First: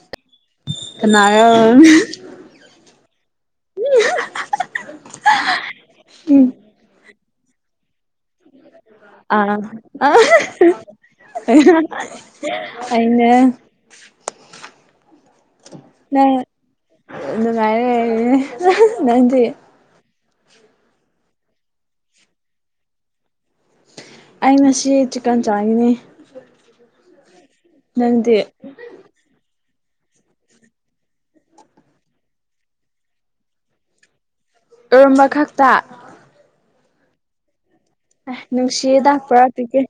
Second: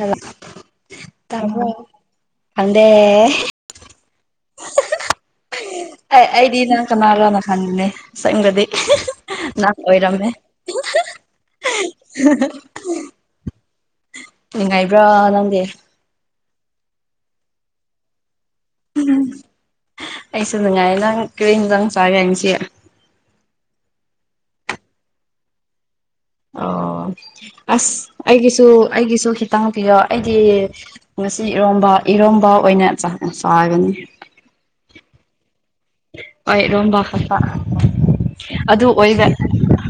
hello ꯀꯅꯥꯔ ꯑꯪꯗꯦ ꯑꯦ ꯑꯩꯗꯤ ꯅꯪ ꯀꯅꯥꯅꯣꯅ ꯈꯪꯗꯅꯦ ꯁꯛꯗꯗꯤ ꯑ ꯑꯩꯅ ꯉꯥꯏꯕ꯭ꯔꯥ ꯅꯪꯒꯤ ꯑ ꯑꯗꯨꯉꯔꯦ ꯑꯩꯁꯨꯦ ꯅꯨꯡꯉꯥꯏ ꯅꯪ ꯀꯔꯤ ꯗꯥꯡ ꯆꯥꯒꯅꯤꯁꯤ ꯑꯩꯅ ꯁꯤ ꯆꯤꯛꯀꯟ ꯆꯥꯒꯤꯅꯦ ꯑꯣ ꯑꯁ ꯅꯪꯗꯤ ꯑꯩꯒꯤꯁꯨ ꯑꯩꯒꯤꯁꯨ ꯇꯥꯡ ꯄꯤꯌꯣ ꯑꯩꯗꯤ ꯉꯁꯤ ꯏꯔꯣꯝꯕ ꯏꯔꯣꯝꯕ ꯑꯣꯏꯅ ꯆꯥꯒꯅꯤ ꯎꯔꯨꯝꯕ ꯈꯛꯇ ꯍꯣꯏ ꯔꯣꯝꯕ ꯐꯄꯥ ꯑꯗꯨ ꯅꯨꯡꯁꯤꯗ ꯑꯣꯏꯗ ꯄꯨꯔꯛꯄꯤꯒꯦ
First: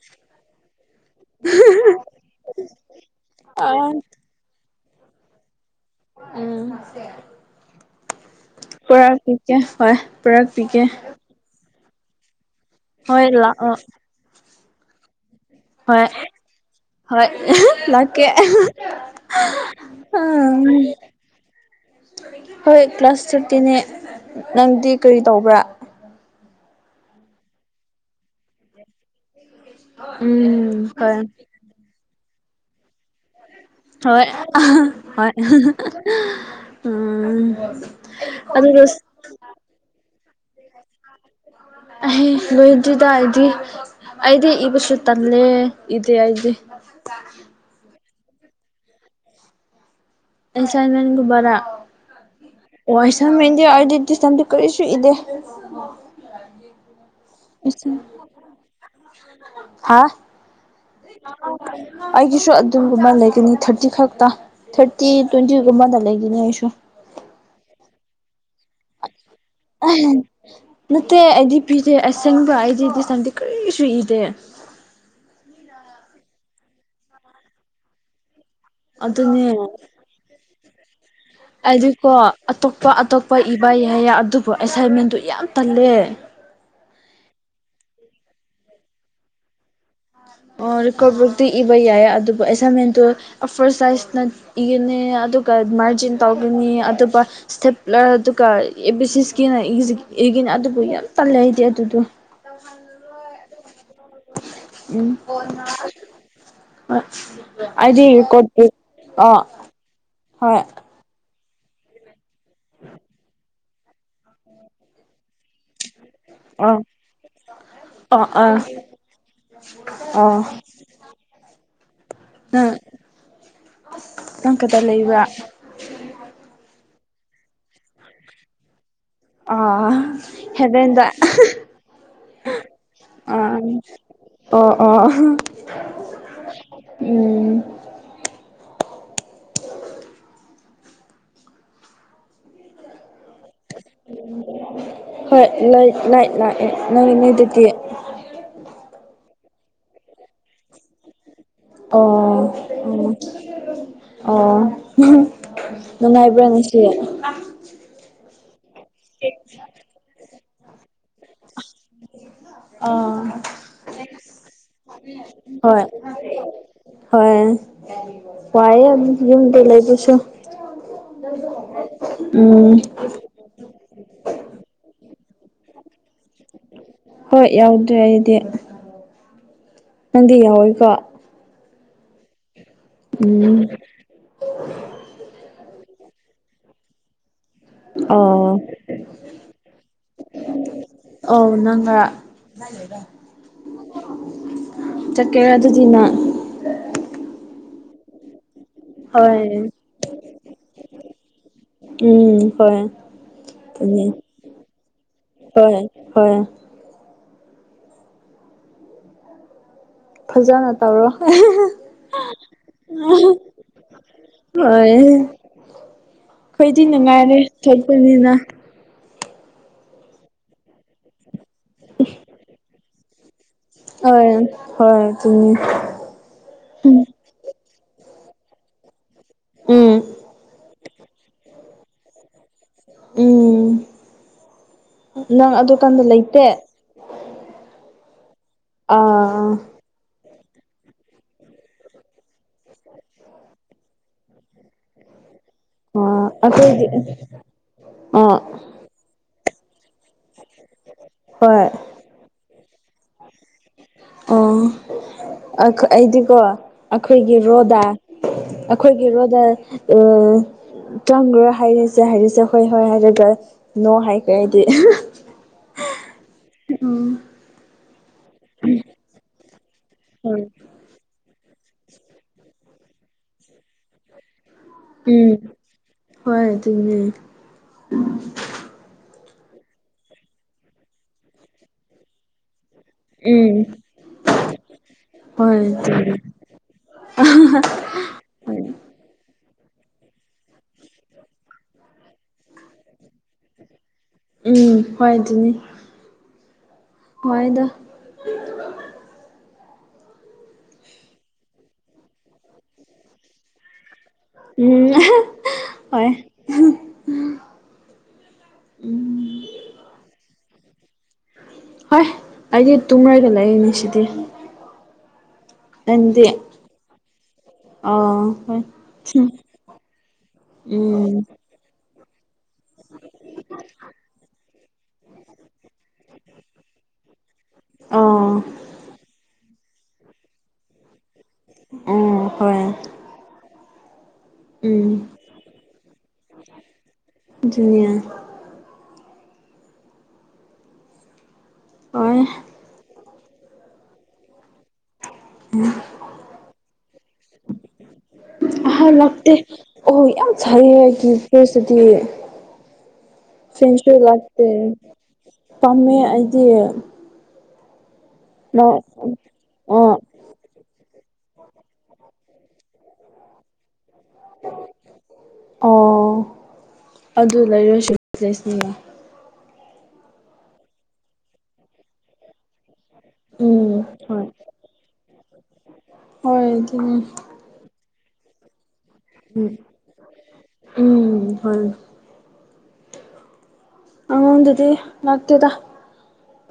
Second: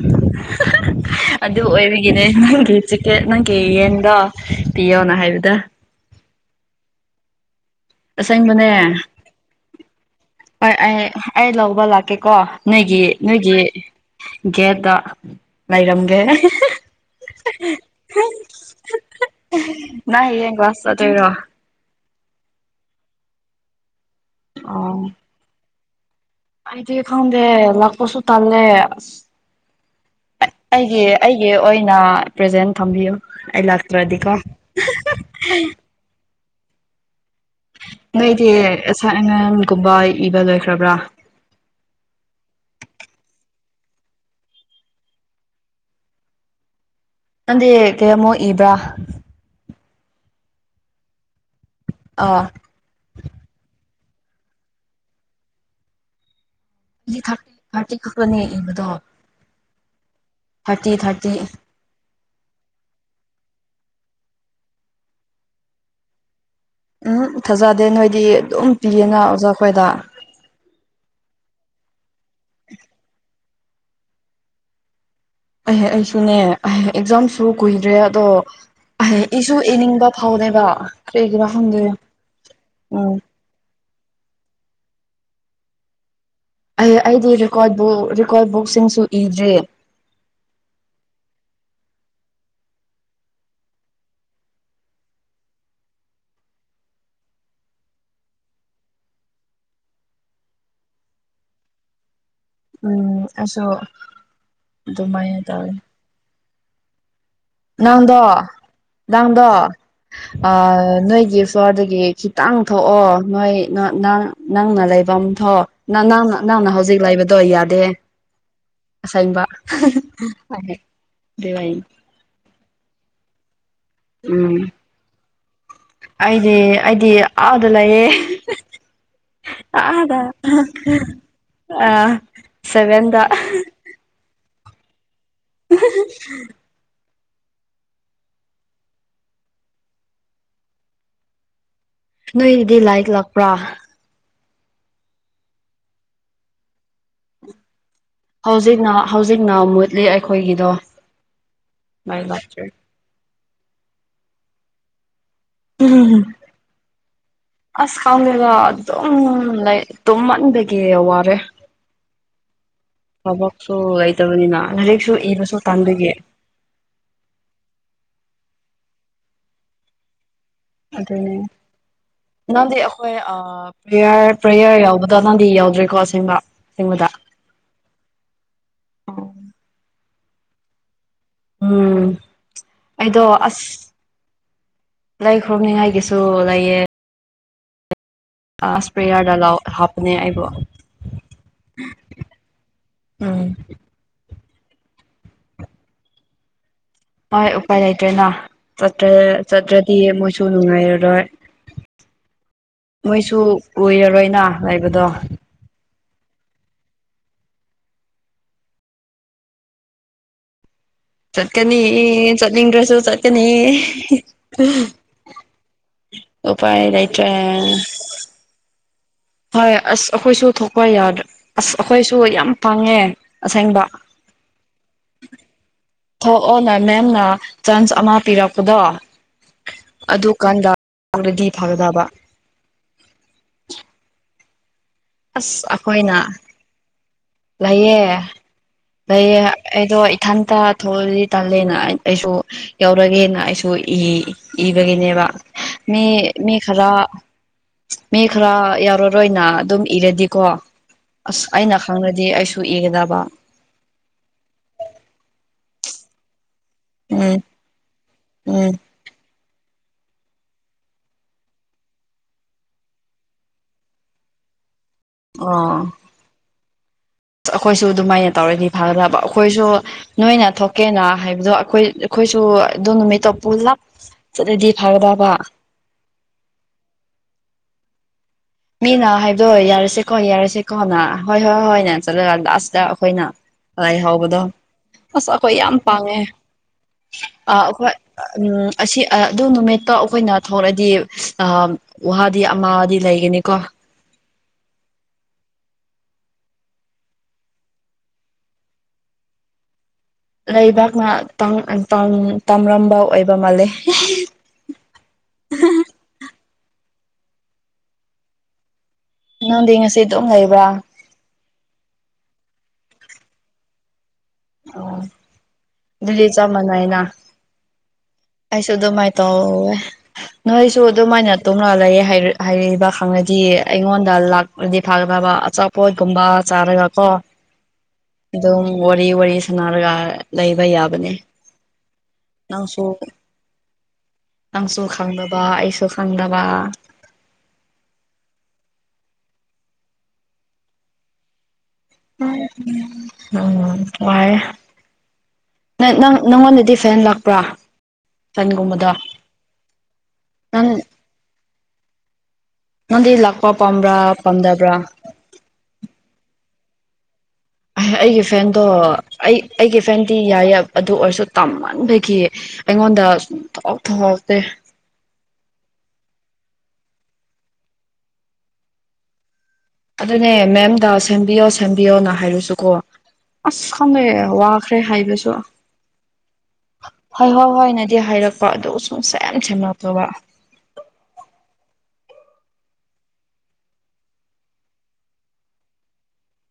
ꯑꯗꯨ ꯑꯣꯏꯔꯤꯒꯤꯅꯦ ꯅꯪꯒꯤ ꯆꯤꯀꯦꯠ ꯅꯪꯒꯤ ꯑ ꯌꯦꯟꯗꯣ ꯄꯤꯌꯣꯅ ꯍꯥꯏꯕꯗ ꯎ ꯑꯁꯦꯡꯕꯅꯦ ꯄꯨꯔꯛ ꯄꯤꯀꯦ ꯍ ꯄꯨꯔꯛ ꯍꯣꯏ ꯄꯤꯀꯦ ꯑꯩ ꯑꯩ ꯂꯧꯕ ꯂꯥꯛꯀꯦꯀꯣ ꯅꯣꯏꯒꯤ ꯍꯣꯏ ꯅꯣꯏꯒꯤ ꯂꯥꯛꯑꯣ ꯒꯦꯗ ꯍꯣꯏ ꯂꯩꯔꯝꯒꯦ ꯍꯣꯏ ꯂꯀꯦ ꯑ ꯅꯪ ꯍꯌꯦꯡ ꯀ꯭ꯂꯥꯁ ꯆꯠꯇꯣꯏꯔꯣ ꯍꯣꯏ ꯀ꯭ꯂꯥꯁ ꯊꯔꯇꯤꯅꯦ ꯅꯪꯗꯤ ꯑꯣ ꯀꯔꯤ ꯇꯧꯕ꯭ꯔꯥ ꯑꯩꯗꯤ ꯈꯪꯗꯦ ꯂꯥꯛꯄꯁꯨ ꯇꯜꯂꯦ ꯑꯁ ꯎꯝ ꯑꯩꯒꯤ ꯍꯣꯏ ꯑꯩ ꯑꯣꯏꯅ ꯄ꯭ꯔꯖꯦꯟ ꯊꯝꯕꯤꯌꯨ ꯑꯩ ꯂ ꯍꯣꯏ ꯍꯣꯏ ꯎꯝ ꯅꯣꯏꯗꯤ ꯑꯗꯨꯒ ꯑꯁꯛ ꯑꯉꯟꯒꯨꯝꯕ ꯏꯕ ꯂꯣꯏꯈ꯭ꯔꯕ꯭ꯔꯥ ꯑꯍ ꯂꯣꯍꯤꯖꯤꯗꯔꯖꯤ ꯑꯗꯦ ꯏꯕꯁꯨ ꯇꯂꯦ ꯏꯗꯦ ꯑꯗꯦ [inaudible] ꯅꯪꯗꯤ ꯀꯌꯥꯃꯣꯛ ꯏꯕ꯭ꯔꯥ ꯑꯦꯟꯁꯥꯏꯟꯃꯦꯟꯒꯨꯝꯕꯔꯥ ꯑꯥ ꯋꯥ ꯏꯁꯥꯢꯃꯦꯟꯒꯤ ꯑꯣꯢꯔꯗꯤ ꯀꯔꯤꯁꯨ ꯏꯗꯦ ꯊꯥꯔꯇ ꯊꯥꯔꯇꯤ ꯈꯛꯇꯅꯤ ꯏꯕꯗꯣ ꯍꯥ ꯊꯥꯔꯇꯤ ꯊꯥꯔꯇꯤ [inaudible] ꯑꯩꯒꯤꯁꯨ ꯑꯗꯨꯒꯨꯝꯕ ꯂꯩꯒꯅꯤ ꯊꯥꯔꯇꯤ ꯈꯛꯇ ꯊꯥꯔꯇꯤ ꯇ꯭ꯋꯦꯟꯇꯤꯒꯨꯝꯕꯗ ꯂꯩꯒꯅꯤ ꯑꯩꯁꯨ ꯎꯝ ꯊꯥꯖꯗꯦ ꯅꯣꯏꯗꯤ ꯑꯗꯨꯝ ꯄꯤꯌꯦꯅ ꯑꯣꯖꯥꯈꯣꯏꯗ ꯑꯍꯦ ꯅꯠꯇꯦ ꯑꯩꯗꯤ ꯄꯤꯗꯦ ꯑꯁꯦꯡꯕ ꯑꯩꯗꯤ [unintelligible] ꯀꯔꯤꯁꯨ ꯏꯗꯦ ꯑꯍꯦ ꯑꯩꯁꯨꯅꯦ ꯑꯦꯛꯖꯥꯝꯁꯨ ꯀꯨꯏꯗ꯭ꯔꯦ ꯑꯗꯣ ꯑꯍꯦ ꯑꯗꯨꯅꯦ ꯏꯁꯨ ꯏꯅꯤꯡꯕ ꯐꯥꯎꯗꯦꯕ ꯀ꯭ꯔꯤ ꯒꯤꯔꯥ ꯈꯪꯗꯦ ꯎꯝ ꯄꯥ ꯏꯕ ꯌꯥꯏꯌꯦ ꯑꯗꯨꯕꯨ ꯑꯦꯁꯥꯏꯟꯃꯦꯟꯗꯨ ꯌꯥꯝ ꯇꯜꯂꯦ ꯑꯩ ꯑꯩꯗꯤ ꯔꯦꯀꯣꯔꯠ ꯕꯨꯛ ꯔꯦꯀꯣꯔꯠ ꯕꯨꯛꯁꯤꯡꯁꯨ ꯏꯗ꯭ꯔꯤ ꯑꯣ ꯔꯤꯀꯣꯔꯠ ꯕꯨꯛꯇꯤ ꯏꯕ ꯌꯥꯏ ꯑꯗꯨꯕꯨ ꯑꯦꯁꯥꯏꯟꯃꯦꯟꯗꯨ ꯑꯐꯔ ꯁꯥꯏꯖꯅ ꯏꯒꯅꯤ ꯑꯗꯨꯒ ꯃꯥꯔꯖꯤꯟ ꯇꯧꯒꯅꯤ ꯑꯗꯨꯒ ꯏꯁꯇꯦꯞꯂꯔ ꯑꯗꯨꯒ ꯑꯦ ꯕꯤ ꯁꯤꯁꯀꯤꯅ ꯏꯒꯤꯅ ꯑꯗꯨꯕꯨ ꯌꯥꯝ ꯇꯜꯂꯦ ꯑꯩꯗꯤ ꯑꯗꯨꯗꯣ ꯎꯝ ꯑꯁꯨ ꯎꯝ [unintelligible] ꯍꯣꯢ ꯅꯪꯗꯣ ꯅꯪꯗꯣ ꯍꯣꯏ ꯑꯥ ꯅꯣꯏꯒꯤ ꯏꯁꯇꯣꯔꯗꯒꯤ ꯈꯤꯇꯪ ꯊꯣꯛꯑꯣ ꯅꯣꯏ ꯅꯪ ꯅꯪꯅ ꯂꯩꯐꯝ ꯊꯣꯛ ꯅ ꯅꯪꯅ ꯅꯪꯅ ꯍꯧꯖꯤꯛ ꯂꯩꯕꯗꯣ ꯌꯥꯗꯦ ꯑ ꯑꯥ ꯑꯁꯦꯡꯕ [unintelligible] ꯑꯥ ꯎꯝ ꯅꯪ ꯀꯗꯥ ꯂꯩꯕ꯭ꯔꯥ ꯑꯩꯗꯤ ꯑꯩꯗꯤ ꯑꯥꯗ ꯂꯩꯌꯦ ꯑꯥ ꯑꯗ ꯍꯦꯕꯦꯟꯗ ꯑ ꯁꯕꯦꯟꯗ ꯑꯥ ꯑꯣ ꯑꯣ ꯎꯝ ꯅꯣꯏꯗꯤ ꯂꯥꯏꯠ ꯂꯥꯛꯄ꯭ꯔꯥ ꯍꯣꯏ ꯂꯥꯏꯠ ꯂꯥꯏꯠ ꯂꯥꯛꯑꯦ ꯅꯪꯢꯗꯗꯤ ꯍꯧꯖꯤꯛꯅ ꯍꯧꯖꯤꯛꯅ ꯃꯨꯠꯂꯤ ꯑꯩꯈꯣꯏꯒꯤꯗꯣ ꯑꯣ ꯂꯥꯏꯠ ꯂꯥꯛꯇ꯭ꯔꯦ ꯑꯣ ꯑꯣ [unintelligible] ꯎꯝ ꯅꯨꯡꯉꯥꯏꯕ꯭ꯔꯥ ꯉꯁꯤ ꯑꯁ ꯈꯪꯗꯦꯗ ꯑꯗꯨꯝ ꯂꯩꯥ ꯇꯨꯝꯃꯥꯟꯕꯒꯤ ꯋꯥꯔꯦ [inaudible] ꯑꯥ ꯊꯕꯛꯁꯨ ꯅꯦꯛꯁ ꯂꯩꯇꯕꯅꯤꯅ ꯂꯥꯏꯔꯤꯛꯁꯨ ꯏꯕꯁꯨ ꯍꯣꯏ ꯇꯥꯟꯕꯒꯤ ꯍꯣꯏ ꯋꯥꯏꯌꯦ ꯌꯨꯝꯗ ꯂꯩꯕꯁꯨ ꯎꯝ ꯍꯣꯏ ꯑꯥ ꯄ꯭ꯔꯦꯌꯔ ꯄ꯭ꯔꯦꯌꯔ ꯌꯥꯎꯕꯗꯣ ꯅꯪꯗꯤ ꯌꯥꯎꯗ꯭ꯔꯦꯀꯣ ꯑꯁꯦꯡꯕ ꯑꯁꯦꯡꯕꯗ ꯍꯣꯏ ꯌꯥꯎꯗ꯭ꯔꯦ ꯑꯩꯗꯤ ꯅꯪꯗꯤ ꯌꯥꯎꯋꯤꯀꯣ ꯎꯝ ꯑꯩꯗꯣ ꯎꯝ ꯑꯁ ꯂꯩ ꯈ꯭ꯔꯨꯝꯅꯤꯡꯉꯥꯏꯒꯤꯁꯨ ꯂꯩꯌꯦ ꯑꯣ ꯏꯁꯄ꯭ꯔꯦꯌꯥꯔꯗ ꯂꯥꯎ ꯍꯥꯞꯄꯅꯦ ꯑꯩꯕꯨ ꯎꯝ ꯆꯠꯀꯦꯔ ꯑꯗꯨꯗꯤ ꯅꯪ ꯍꯣꯏ ꯎꯄꯥꯏ ꯂꯩꯇ꯭ꯔꯦꯅ ꯍꯣꯏ ꯆꯠꯇ꯭ꯔꯗꯤ ꯃꯣꯏꯁꯨ ꯅꯨꯡꯉꯥꯏꯔꯔꯣꯏ ꯎꯝ ꯍꯣꯏ ꯃꯣꯏꯁꯨ ꯑꯗꯨꯅꯤ ꯀꯏꯔꯔꯣꯏꯅ ꯂꯩꯕꯗꯣ ꯍꯣꯏ ꯍꯣꯏ ꯐꯖꯅ ꯇꯧꯔꯣ ꯍꯣꯏ ꯆꯠꯀꯅꯤ ꯑꯦ ꯆꯠꯅꯤꯡꯗ꯭ꯔꯁꯨ ꯆꯠꯀꯅꯤ ꯑꯩꯈꯣꯏꯗꯤ ꯎꯄꯥꯥꯏꯗꯥꯏꯇ꯭ꯔꯦ ꯑꯅꯤꯅ ꯍꯣꯏ ꯑꯁ ꯑꯩꯈꯣꯏꯁꯨ ꯊꯣꯛꯄ ꯌꯥꯗ꯭ꯔ ꯑꯁ ꯑꯩꯈꯣꯏꯁꯨ ꯌꯥꯝ ꯄꯥꯡꯉꯦ ꯑꯁꯦꯡꯕ ꯍꯣꯏ ꯍꯣꯏ ꯑꯗꯨꯅꯤ ꯊꯣꯛꯑꯣꯅꯦ ꯃꯦꯝꯅ ꯆꯥꯟꯁ ꯑꯃ ꯄꯤꯔꯛꯄꯗꯣ ꯎꯝ ꯑꯗꯨꯀꯥꯟꯗꯔꯗꯤ ꯐꯒꯗꯕ ꯎꯝ ꯅꯪ ꯑꯗꯨꯀꯥꯟꯗ ꯂꯩꯇꯦ ꯂꯩꯌꯦꯦ ꯂꯩꯌꯦ ꯑꯥ ꯑꯩꯗꯣ ꯏꯊꯟꯇ ꯊꯣꯛꯑꯗꯤ ꯇꯜꯂꯦꯅ ꯑꯩꯁꯨ ꯌꯥꯎꯔꯒꯦꯅ ꯑꯩꯁꯨ ꯏꯕꯒꯤꯅꯦꯕ ꯃꯤ ꯑꯥ ꯃꯤ ꯈꯔ ꯑꯩꯈꯣꯏꯗꯤ ꯃꯤ ꯑꯥ ꯈꯔ ꯌꯥꯔ ꯃꯔꯣꯏ ꯑꯣꯏꯅ ꯑꯗꯨꯝ ꯏꯔꯗꯤꯀꯣ ꯑꯁ ꯍꯣꯏ ꯑꯩꯅ ꯈꯪꯅꯗꯤ ꯑꯩꯁꯨ ꯏꯒꯗꯕ ꯑꯣ ꯑꯩꯗꯤꯀꯣ ꯑꯩꯈꯣꯏꯒꯤ ꯎꯝ ꯔꯣꯗ ꯎꯝ ꯑꯩꯈꯣꯏꯒꯤ ꯔꯣꯗ ꯑ ꯆꯪꯈ꯭ꯔ ꯍꯥꯏꯔꯤꯁꯦ ꯍꯥꯏꯔꯤꯁꯦ ꯍꯣꯏ ꯍꯣꯏ ꯍꯥꯏꯔꯒ ꯅꯣ ꯍꯥꯏꯈ꯭ꯔꯦ ꯍꯥꯏꯗꯤ ꯑ ꯑ ꯑꯩꯈꯣꯏꯁꯨ ꯑꯗꯨꯃꯥꯏꯅ ꯇꯧꯔꯗꯤ ꯐꯒꯗꯕ ꯑꯩꯈꯣꯏꯁꯨ ꯅꯣꯏꯅ ꯍꯣꯏ ꯊꯣꯛꯀꯦꯅ ꯍꯥꯏꯕꯗꯣ ꯑꯩꯈꯣꯏ ꯑꯩꯈꯣꯏꯁꯨ ꯑꯗꯨꯣ ꯅꯨꯃꯤꯠꯇꯣ ꯄꯨꯂꯞ ꯆꯠꯂꯗꯤ ꯐꯒꯗꯕ ꯎꯝ ꯍꯣꯏ ꯑꯗꯨꯅꯦ ꯎ ꯃꯤꯅ ꯍꯥꯏꯗꯣꯏꯑꯣ ꯌꯥꯔꯁꯤꯦꯀꯣ ꯌꯥꯔꯁꯤꯦꯀꯣ ꯅ ꯍꯣꯏ ꯍꯣꯏ ꯍꯣꯏꯅꯦ ꯆꯠꯂꯒ ꯂꯥꯁꯇ ꯑꯩꯈꯣꯏꯅ ꯎꯝ ꯂꯥꯏ ꯍꯥꯎꯕꯗꯣ ꯑꯁ ꯑꯩꯈꯣꯏ ꯍꯣꯏ ꯌꯥꯝ ꯑꯗꯨꯅꯦ ꯄꯥꯡꯉꯦ ꯑ ꯑꯈꯣꯏ ꯍꯣꯏ ꯎꯝ ꯑꯁꯤ ꯑꯗꯨ ꯅꯨꯃꯤꯠꯇ ꯑꯩꯈꯣꯏꯅ ꯊꯣꯛꯂꯛꯑꯗꯤ ꯑ ꯋꯥꯗꯤ ꯑꯃꯗꯤ ꯂꯩꯒꯅꯤ ꯎꯝ ꯍꯏ ꯑꯗꯨꯅꯤ ꯍꯏꯗ ꯂꯩꯕꯥꯛꯅ ꯇꯝ ꯇꯝꯂꯝꯕ ꯑꯣꯏꯕ ꯃꯥꯜꯂꯦ ꯎꯝ ꯍꯣꯏ ꯅꯪꯗꯤ ꯉꯁꯤ ꯑꯗꯨꯝ ꯂꯩꯕ꯭ꯔꯥ ꯍꯣꯏ ꯑꯩꯗꯤ ꯇꯨꯡꯔꯒꯂꯛꯏꯅꯦ ꯁꯤꯗꯤ ꯑꯣ ꯅꯪꯗꯤ [unintelligible] ꯆ ꯃꯅꯦꯅ ꯑꯥ ꯍꯣꯏ ꯑꯩꯁꯨ ꯑꯗꯨꯃꯥꯏꯅ ꯇꯧꯋꯦ ꯅꯣꯏꯁꯨ ꯎꯝ ꯑꯗꯨꯃꯥꯏꯅꯧ ꯇꯧꯅ ꯂꯩꯌꯦ ꯍꯥꯏꯔꯤꯕ ꯈꯪꯉꯗꯤ ꯑꯩꯉꯣꯟꯗ ꯂꯥꯛꯄꯗꯤ ꯐꯒ ꯐꯕ ꯑꯄ ꯄꯣꯏꯒꯨꯝꯕ ꯆꯥꯔꯒ ꯀꯣ ꯑꯣ ꯑꯗꯨꯝ ꯋꯥꯔꯤ ꯋꯥꯔꯤ ꯁꯅꯔꯒ ꯂꯩꯕ ꯌꯥꯕꯅꯦ ꯑꯥ ꯅꯁꯨ ꯅꯪꯁꯨ ꯎꯝ ꯈꯪꯗꯕ ꯑꯩꯁꯨ ꯈꯪꯗꯕ ꯑꯗꯨꯅꯦ ꯑꯣꯏꯣꯏ ꯎꯝ ꯇꯥꯏ ꯅ ꯅꯪ ꯅꯪꯉꯣꯟꯗꯗꯤ ꯐꯦꯟ ꯂꯥꯛꯄ꯭ꯔꯥ ꯑꯍ ꯐꯦꯟꯒꯨꯝꯕꯗꯣ ꯂꯥꯛꯇ ꯑꯣ ꯌꯥꯝ ꯅꯪ ꯁꯔꯤ ꯐꯁꯤ ꯅꯪꯗꯤ ꯂꯥꯛꯄ ꯐꯦꯟꯁꯨ ꯄꯥꯝꯕ꯭ꯔꯥ ꯂꯥꯛꯇꯦ ꯄꯥꯝꯗꯕ꯭ꯔꯥ ꯄꯥꯝꯃꯦ ꯑꯩꯗꯤ ꯑꯩꯒꯤ ꯐꯦꯟꯗꯣ ꯅꯪ ꯑꯩ ꯑꯩꯒꯤ ꯑꯣ ꯐꯦꯟ ꯇꯤ ꯌꯥꯏꯌꯦ ꯑꯗꯨ ꯑꯣꯏꯔꯁꯨ ꯇꯝꯍꯟꯕꯒꯤ ꯑꯩꯉꯣꯟꯗ ꯁꯨꯝ ꯊꯍꯥꯎ ꯊꯍꯥꯎꯇꯦ ꯑꯣ ꯑꯗꯨ ꯂꯩꯔꯁꯨ [unintelligible] ꯑꯗꯨꯅꯦ ꯃꯦꯝꯗ ꯁꯦꯝꯕꯤꯌꯣ ꯁꯦꯝꯕꯤꯌꯣꯅ ꯍꯥꯏꯔꯨꯁꯨꯀꯣ ꯑꯁ ꯎꯝ ꯈꯪꯗꯦ ꯍꯣꯏ ꯋꯥꯈ꯭ꯔꯦ ꯍꯥꯏꯕꯁꯨ ꯍꯣꯏ ꯑꯗꯨꯅꯦ ꯍꯣꯏ ꯍꯣꯏ ꯍꯣꯏ ꯇ ꯍꯥꯏꯔꯛꯄ ꯑꯗꯨ ꯁꯨꯝ ꯁꯦꯝ ꯎꯝ ꯁꯦꯝꯂꯛꯇꯕ ꯎꯝ ꯍꯣꯏ ꯑꯗꯗꯤ ꯂꯥꯛꯇꯗ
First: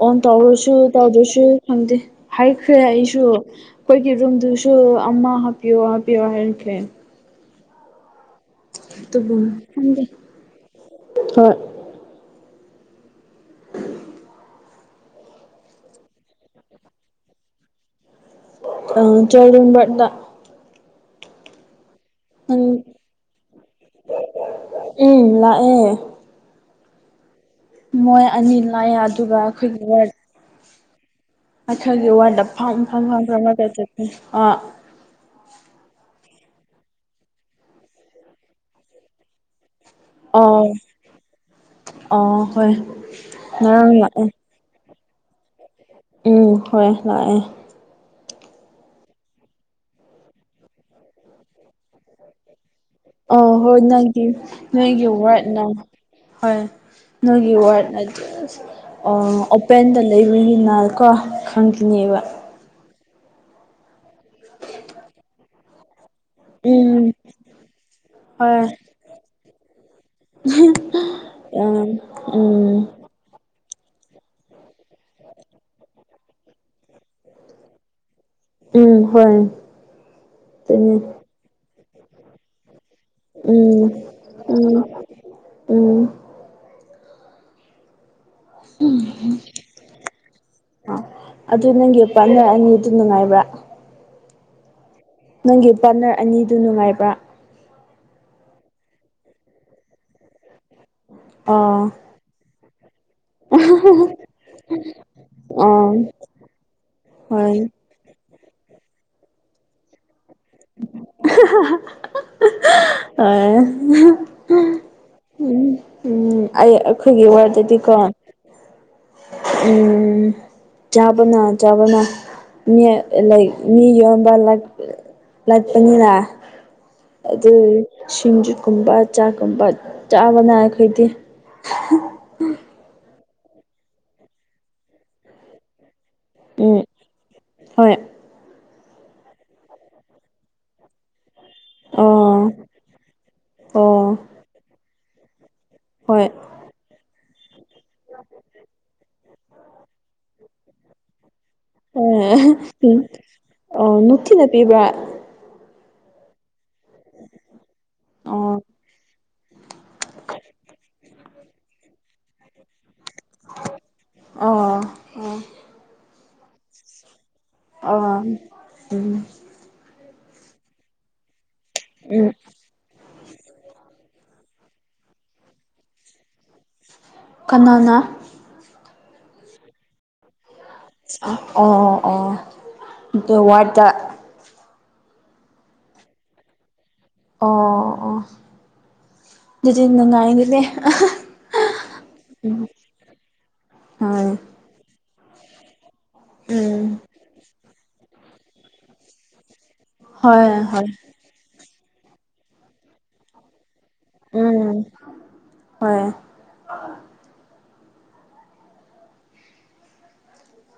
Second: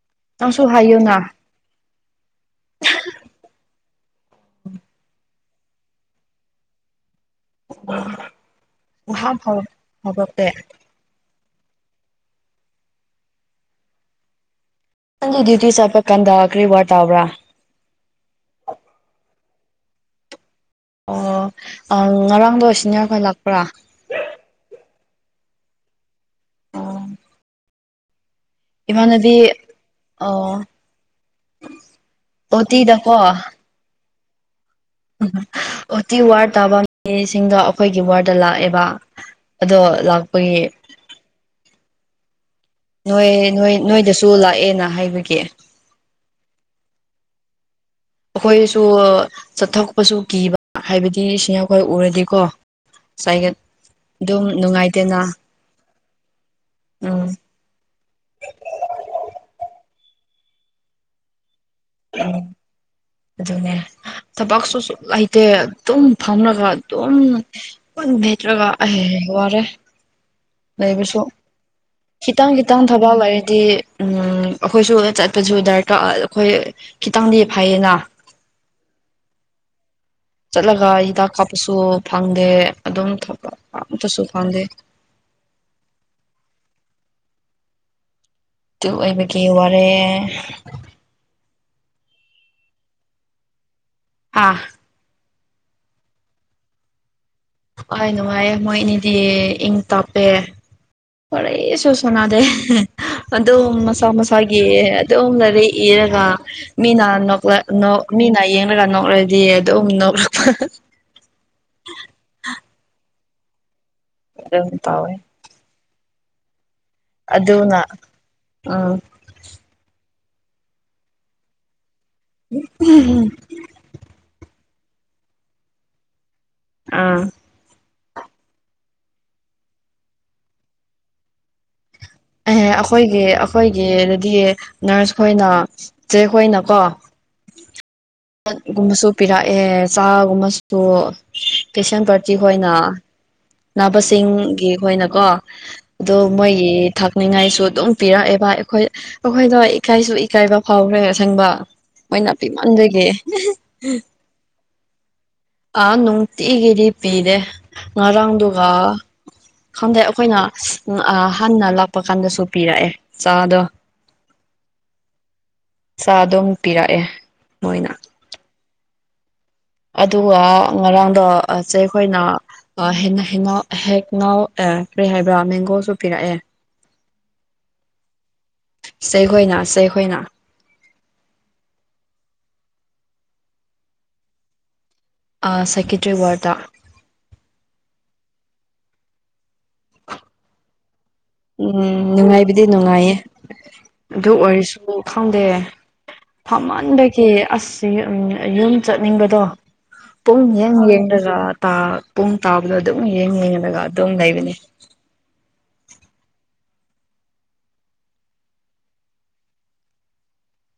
ꯑꯣꯟ ꯅꯪꯁꯨ ꯇꯧꯔꯁꯨ ꯍꯥꯏꯌꯨꯅ ꯇꯧꯗ꯭ꯔꯁꯨ ꯈꯪꯗꯦ ꯍꯥꯏꯈ꯭ꯔꯦ ꯑꯩꯁꯨ ꯑꯩꯈꯣꯏꯒꯤ ꯔꯨꯝꯗꯨꯁꯨ ꯑꯃ ꯍꯥꯞꯄꯤꯌꯣ ꯍꯥꯞꯄꯤꯌꯣ ꯍꯥꯏꯈ꯭ꯔꯦ [unintelligible] ꯑꯗꯨꯕꯨ ꯁꯨꯡꯍꯥꯞ ꯍꯥꯞ ꯈꯪꯗꯦ ꯍꯥꯞꯔꯛꯇꯦ ꯍꯣꯏ ꯅꯗꯤꯪ ꯗ꯭ꯨꯌꯇꯤ ꯆꯠꯄ ꯀꯥꯟꯑ ꯀ꯭ꯔꯤ ꯋꯥꯔ ꯇꯧꯕ꯭ꯔꯥ [unintelligible] ꯑꯣ ꯅꯪ ꯉꯔꯥꯡꯗꯣ ꯁꯤꯅꯦꯔꯈꯣꯏ ꯂꯥꯛꯄ꯭ꯔꯥ ꯎꯝ ꯂꯥꯛꯑꯦ ꯑꯥ ꯃꯣꯏ ꯑꯅꯤ ꯂꯥꯛꯑꯦ ꯏꯃꯥꯟꯅꯕꯤ ꯑꯗꯨꯒ ꯑ ꯃꯊꯛꯒꯤ ꯋꯥꯗ ꯐꯝ [unintelligible] ꯑꯣꯇꯤ ꯋꯥꯔ ꯇꯥꯕ ꯃꯤꯁꯤꯡꯗꯣ ꯑꯩꯈꯣꯏꯒꯤ ꯋꯥꯔꯗ ꯂꯥꯛꯑꯦꯕ ꯑꯗꯣ ꯂꯥꯛ ꯑꯥ ꯑꯣ ꯍꯣꯏ ꯅꯣꯏ ꯅꯣꯏ ꯉꯔꯥꯡ ꯂꯥꯛꯑꯦ ꯅꯣꯏꯗꯁꯨ ꯂꯥꯛꯑꯦꯅ ꯍꯥꯏꯕꯒꯤ ꯎꯝ ꯍꯣꯏ ꯂꯥꯛꯑꯦ ꯑꯩꯈꯣꯏꯁꯨ ꯆꯠꯊꯣꯛꯄꯁꯨ ꯀꯤꯕ ꯍꯥꯏꯕꯗꯤ ꯁꯤꯅꯤꯌꯔ ꯈꯣꯏ ꯎꯔꯗꯤꯀꯣ ꯉꯁꯥꯏꯒ ꯑꯣ ꯍꯣꯏ ꯅꯪꯒꯤ ꯑꯗꯨꯝ ꯅꯣꯏꯒꯤ ꯅꯨꯡꯉꯥꯏꯇꯦꯅ ꯋꯥꯠꯅ ꯍꯣꯏ ꯎꯝ ꯅꯣꯏꯒꯤ ꯋꯥꯠꯅ [unintelligible] ꯑꯣ ꯑꯣꯄꯦꯟꯗ ꯂꯩꯕꯒꯤ ꯅꯥꯀꯣ ꯈꯪꯈꯤꯅꯦꯕ ꯎꯝ ꯑꯗꯨꯅꯦ ꯊꯕꯛꯁꯨ ꯁꯨꯝ ꯂꯩꯇꯦ ꯑꯗꯨꯝ ꯐꯝꯔꯒ ꯎꯝ ꯑꯗꯨꯝ ꯍꯣꯏ ꯃꯦꯠꯔꯒ [unintelligible] ꯋꯥꯔꯦ ꯂꯩꯕꯁꯨ ꯎꯝ ꯈꯤꯇꯪ ꯎꯝ ꯈꯤꯇꯪ ꯊꯕꯛ ꯂꯩꯔꯗꯤ ꯎ ꯑꯩꯈꯣꯏꯁꯨ ꯆꯠꯄꯁꯨ ꯗꯔꯀꯥꯔ ꯑꯩꯈꯣꯏ ꯈꯤꯇꯪꯗꯤ ꯐꯩꯌꯦꯅ ꯎꯝ ꯍꯣꯏ ꯆꯠꯂꯒ ꯑꯗꯨꯅꯦ ꯍꯤꯗꯥꯛ ꯀꯥꯞꯄꯁꯨ ꯐꯪꯗꯦ ꯑꯗꯨꯝ ꯊꯕꯛ ꯑꯃꯇꯁꯨ ꯐꯪꯗꯦ ꯎꯝ ꯎꯝ ꯇꯨ ꯑꯣꯏꯕꯒꯤ ꯋꯥꯔꯦ ꯑ ꯑꯗꯨ ꯅꯪꯒꯤ ꯄꯥꯠꯅꯔ ꯑꯅꯤ ꯑꯗꯨ ꯅꯨꯡꯉꯥꯏꯕ꯭ꯔꯥ ꯍꯥ ꯅꯪꯒꯤ ꯄꯥꯔꯠꯅꯔ ꯑꯅꯤꯗꯨ ꯅꯨꯡꯉꯥꯏꯕ꯭ꯔꯥ ꯍꯣꯏ ꯅꯨꯡꯉꯥꯏꯌꯦ ꯃꯣꯏ ꯏꯅꯤꯗꯤ ꯏꯪ ꯇꯥꯞꯄꯦ ꯑꯥ ꯋꯥꯔꯤꯁꯨ ꯁꯥꯟꯅꯗꯦ ꯑꯗꯨꯝ ꯃꯁꯥ ꯃꯁꯥꯒꯤ ꯑꯗꯨꯝ ꯂꯥꯏꯔꯤꯛ ꯑꯥ ꯏꯔꯒ ꯃꯤꯅ ꯍꯣꯏ ꯅꯣꯛ ꯃꯤꯅ ꯌꯦꯡꯂꯒ ꯅꯣꯛꯔꯗꯤ ꯑꯗꯨꯝ ꯅꯣꯛꯂꯛꯄ [unintelligible] ꯑꯗꯨꯝ ꯇꯥꯎꯋꯦ ꯎꯝ ꯑꯩ ꯑꯩꯈꯣꯏꯒꯤ ꯋꯥꯔꯗꯗꯤ ꯑꯗꯨꯅ ꯀꯣ ꯎꯝ ꯎꯝ ꯆꯥꯕꯅ ꯆꯥꯕꯅ ꯂꯥꯏꯛ ꯃꯤ ꯌꯣꯟꯕ ꯂꯥꯛ ꯂꯥꯛꯄꯅꯤꯅ ꯑꯥ ꯑꯗꯨ ꯁꯤꯡꯖꯨꯠꯀꯨꯝꯕ ꯆꯥꯛꯀꯨꯝꯕ ꯆꯥꯕꯅ ꯑꯩꯈꯣꯏꯗꯤ ꯑꯦꯍ ꯑꯩꯈꯣꯏꯒꯤ ꯑꯩꯈꯣꯏꯒꯤ ꯗꯗꯤ ꯅꯔꯁ ꯈꯣꯏꯅ ꯆꯦ ꯈꯣꯏꯅ ꯎꯝ ꯀꯣ ꯍꯣꯏ [unintelligible] ꯒꯨꯝꯕꯁꯨ ꯄꯤꯔꯛꯑꯦ ꯆꯥꯒꯨꯝꯕꯁꯨ ꯄꯦꯁꯦꯟ ꯄꯥꯔꯇꯤ ꯑꯣ ꯈꯣꯏꯅ ꯑꯣ ꯅꯥꯕꯁꯤꯡꯒꯤꯈꯣꯏꯅ ꯀꯣ ꯑꯗꯣ ꯍꯣꯏ ꯃꯣꯏꯒꯤ ꯊꯛꯅꯤꯡꯉꯥꯏꯁꯨ ꯑꯗꯨꯝ ꯄꯤꯔꯛꯑꯦꯕ ꯑꯩꯈꯣꯏ ꯑꯩꯈꯣꯏꯗꯣ ꯏꯀꯥꯏꯁꯨ ꯏꯀꯥꯏꯕ ꯐꯥꯎꯈ꯭ꯔꯦ ꯑꯁꯦꯡꯕ ꯑ ꯃꯣꯏꯅ ꯎꯝ ꯄꯤꯃꯟꯕꯒꯤ ꯑ ꯅꯨꯡꯊꯤꯅ ꯄꯤꯕ꯭ꯔꯥ ꯑ ꯅꯨꯡꯇꯤꯒꯤꯗꯤ ꯄꯤꯗꯦ ꯑꯣ ꯉꯔꯥꯡꯗꯨꯒ ꯈꯪꯗꯦ ꯑꯩꯈꯣꯏꯅ ꯍꯥꯟꯅ ꯂꯥꯛꯄ ꯀꯥꯟꯗꯁꯨ ꯄꯤꯔꯛꯑꯦ ꯆꯥꯗꯣ ꯑ ꯑ ꯑꯗꯨꯝ ꯄꯤꯔꯛꯑꯦ ꯃꯣꯏꯅ ꯑ ꯎꯝ ꯑꯗꯨꯒ ꯉꯔꯥꯡꯗꯣꯁꯦ ꯑꯩꯈꯣꯏꯅ ꯎꯝ ꯍꯎ ꯍꯦꯛꯅꯥꯎ ꯀꯔꯤ ꯍꯥꯏꯕ꯭ꯔꯥ ꯃꯦꯡꯒꯣꯁꯨ ꯄꯤꯔꯛꯑꯦ ꯀꯅꯥꯅ ꯆꯩꯈꯣꯏꯅ ꯆꯩꯈꯣꯏꯅ ꯑꯣ ꯑꯣ ꯗꯣ ꯋꯥꯔꯗ ꯑ ꯁꯥꯏꯀꯦꯇ꯭ꯔꯤ ꯋꯥꯔꯗ ꯑꯣ ꯑꯣ ꯑꯗꯨꯗꯤ ꯅꯨꯡꯉꯥꯏꯒꯤꯅꯦ ꯎꯝ ꯅꯨꯡꯉꯥꯏꯕꯗꯤ ꯅꯨꯡꯉꯥꯏꯌꯦ ꯍꯣꯏ ꯑꯗꯨ ꯑꯣꯏꯔꯁꯨ ꯈꯪꯗꯦ ꯎꯝ ꯐꯝꯃꯟꯕꯒꯤꯦ ꯑꯁ ꯌꯨꯝ ꯆꯠꯅꯤꯡꯕꯗꯣ ꯄꯨꯡ ꯍꯣꯏ ꯌꯦꯡ ꯍꯣꯏ ꯌꯦꯡꯂꯒ ꯄꯨꯡ ꯇꯥꯕꯗꯣ ꯑꯗꯨꯝ ꯌꯦꯡ ꯌꯦꯡꯂꯒ ꯑꯗꯨꯝ ꯂꯩꯕꯅꯤ ꯎꯝ ꯍꯣꯏ ꯑ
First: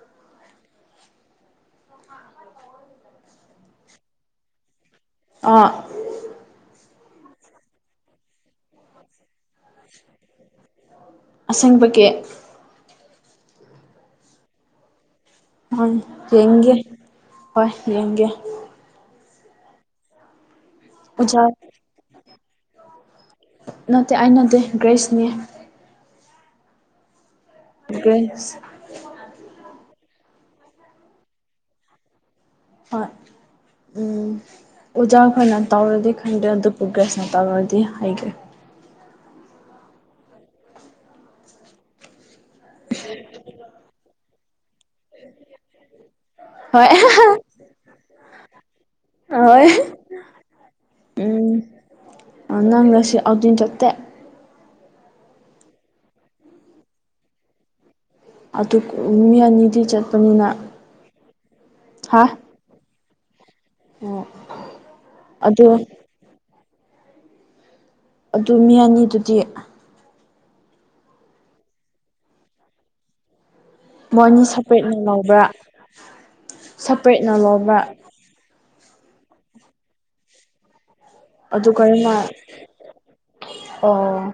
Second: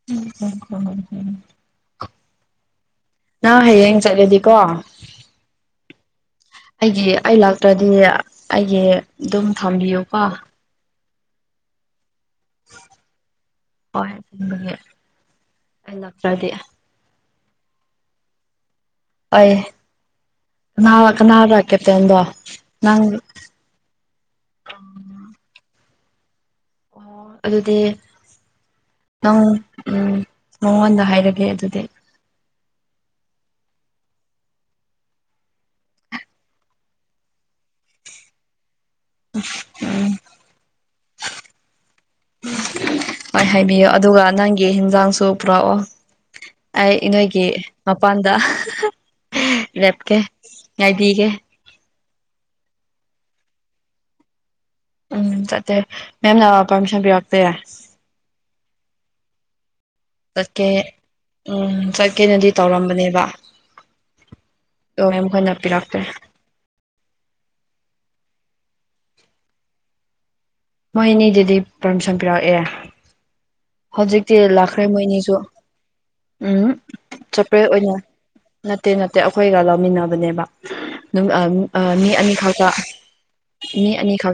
ꯎꯝ ꯎꯝꯝꯝ ꯎꯝ ꯅꯪ ꯍꯌꯦꯡ ꯆꯠꯂꯦꯗꯤꯀꯣ ꯑꯥ ꯑꯩꯒꯤ ꯑꯩ ꯂꯥꯛꯇ꯭ꯔꯗꯤ ꯑꯩꯒꯤ ꯑꯗꯨꯝ ꯊꯝꯕꯤꯌꯨꯀꯣ ꯑꯁꯪꯕꯒꯤ ꯍꯣꯏ ꯊ ꯍꯣꯏ ꯌꯦꯡꯒꯦ ꯍꯣꯏ ꯌꯦꯡꯒꯦ ꯑꯦꯏ ꯀꯅ ꯑꯣꯖꯥ ꯀꯅꯔ ꯀꯦꯞꯇꯦꯟ ꯗꯣ ꯅꯪ ꯅꯠꯇꯦ ꯑ ꯅꯠꯇꯦ ꯒ꯭ꯔꯦꯁꯅꯦ ꯑꯣ ꯑꯗꯨꯗꯤ ꯒ꯭ꯔꯦꯁ ꯅꯪ ꯅꯉꯣꯟꯗ ꯍꯥꯏꯔꯒꯦ ꯑꯗꯨꯗꯤ ꯍꯣꯏ ꯎꯝ ꯑꯣꯖꯥꯈꯣꯏꯅ ꯇꯧꯔꯗꯤ ꯈꯟꯗꯦ ꯑꯗꯨꯕꯨ ꯒ꯭ꯔꯦꯁꯅ ꯇꯧꯔꯗꯤ ꯍꯥꯏꯒꯦ ꯎꯝ ꯍꯣꯏ ꯍꯥꯏꯕꯤꯌꯣ ꯑꯗꯨꯒ ꯅꯪꯒꯤ ꯌꯦꯟꯖꯥꯡꯁꯨ ꯄꯨꯔꯛꯑꯣ ꯍꯣꯏ ꯑꯩ ꯅꯣꯏꯒꯤ ꯃꯄꯥꯟꯗ ꯍꯣꯏ ꯂꯦꯞꯀꯦ ꯉꯥꯏꯕꯤꯒꯦ ꯅꯪꯁꯤ ꯑꯗ ꯆꯠꯇ ꯎꯝ ꯆꯠꯇꯦ ꯃꯦꯝꯅ ꯄꯥꯔꯃꯤꯁꯟ ꯄꯤꯔꯛꯇꯦ ꯑꯗꯨ ꯃꯤ ꯑꯅꯤꯗꯤ ꯆꯠ ꯆꯠꯀꯦ ꯎꯝ ꯍꯥ ꯆꯠꯀꯦꯅꯗꯤ ꯇꯧꯔꯝꯕꯅꯦꯕ ꯑꯣ ꯃꯈ ꯅꯄꯤ ꯑꯗꯨ ꯂꯥꯛꯇꯔ ꯑꯗꯨ ꯃꯤ ꯑꯅꯤꯗꯨꯗꯤ ꯃꯣꯏꯅꯤꯗꯨꯗꯤ ꯄꯥꯔꯃꯤꯁꯟ ꯄꯤꯔꯛꯑꯦ ꯍꯧꯖꯤꯛꯇꯤ ꯃꯣꯏꯅꯤ ꯂꯥꯛꯈ꯭ꯔꯦ ꯁꯄꯔꯦꯠꯅ ꯃꯣꯏ ꯑꯅꯤꯁꯨ ꯂꯧꯕ꯭ꯔꯥ ꯎꯝ ꯁꯄꯔꯦꯠꯅ ꯆꯄ꯭ꯔꯦ ꯂꯧꯕ꯭ꯔꯥ ꯑꯣꯏꯅ ꯅꯠꯇꯦ ꯅꯠꯇꯦ ꯑꯩꯈꯣꯏꯒ ꯂꯧꯃꯤꯟꯅꯕꯅꯦꯕ ꯑꯗꯨ ꯃꯤ ꯀꯔꯤꯃ ꯑꯅꯤꯈꯛꯇ ꯃꯤ ꯑꯅꯤꯈꯛꯇ ꯑꯣ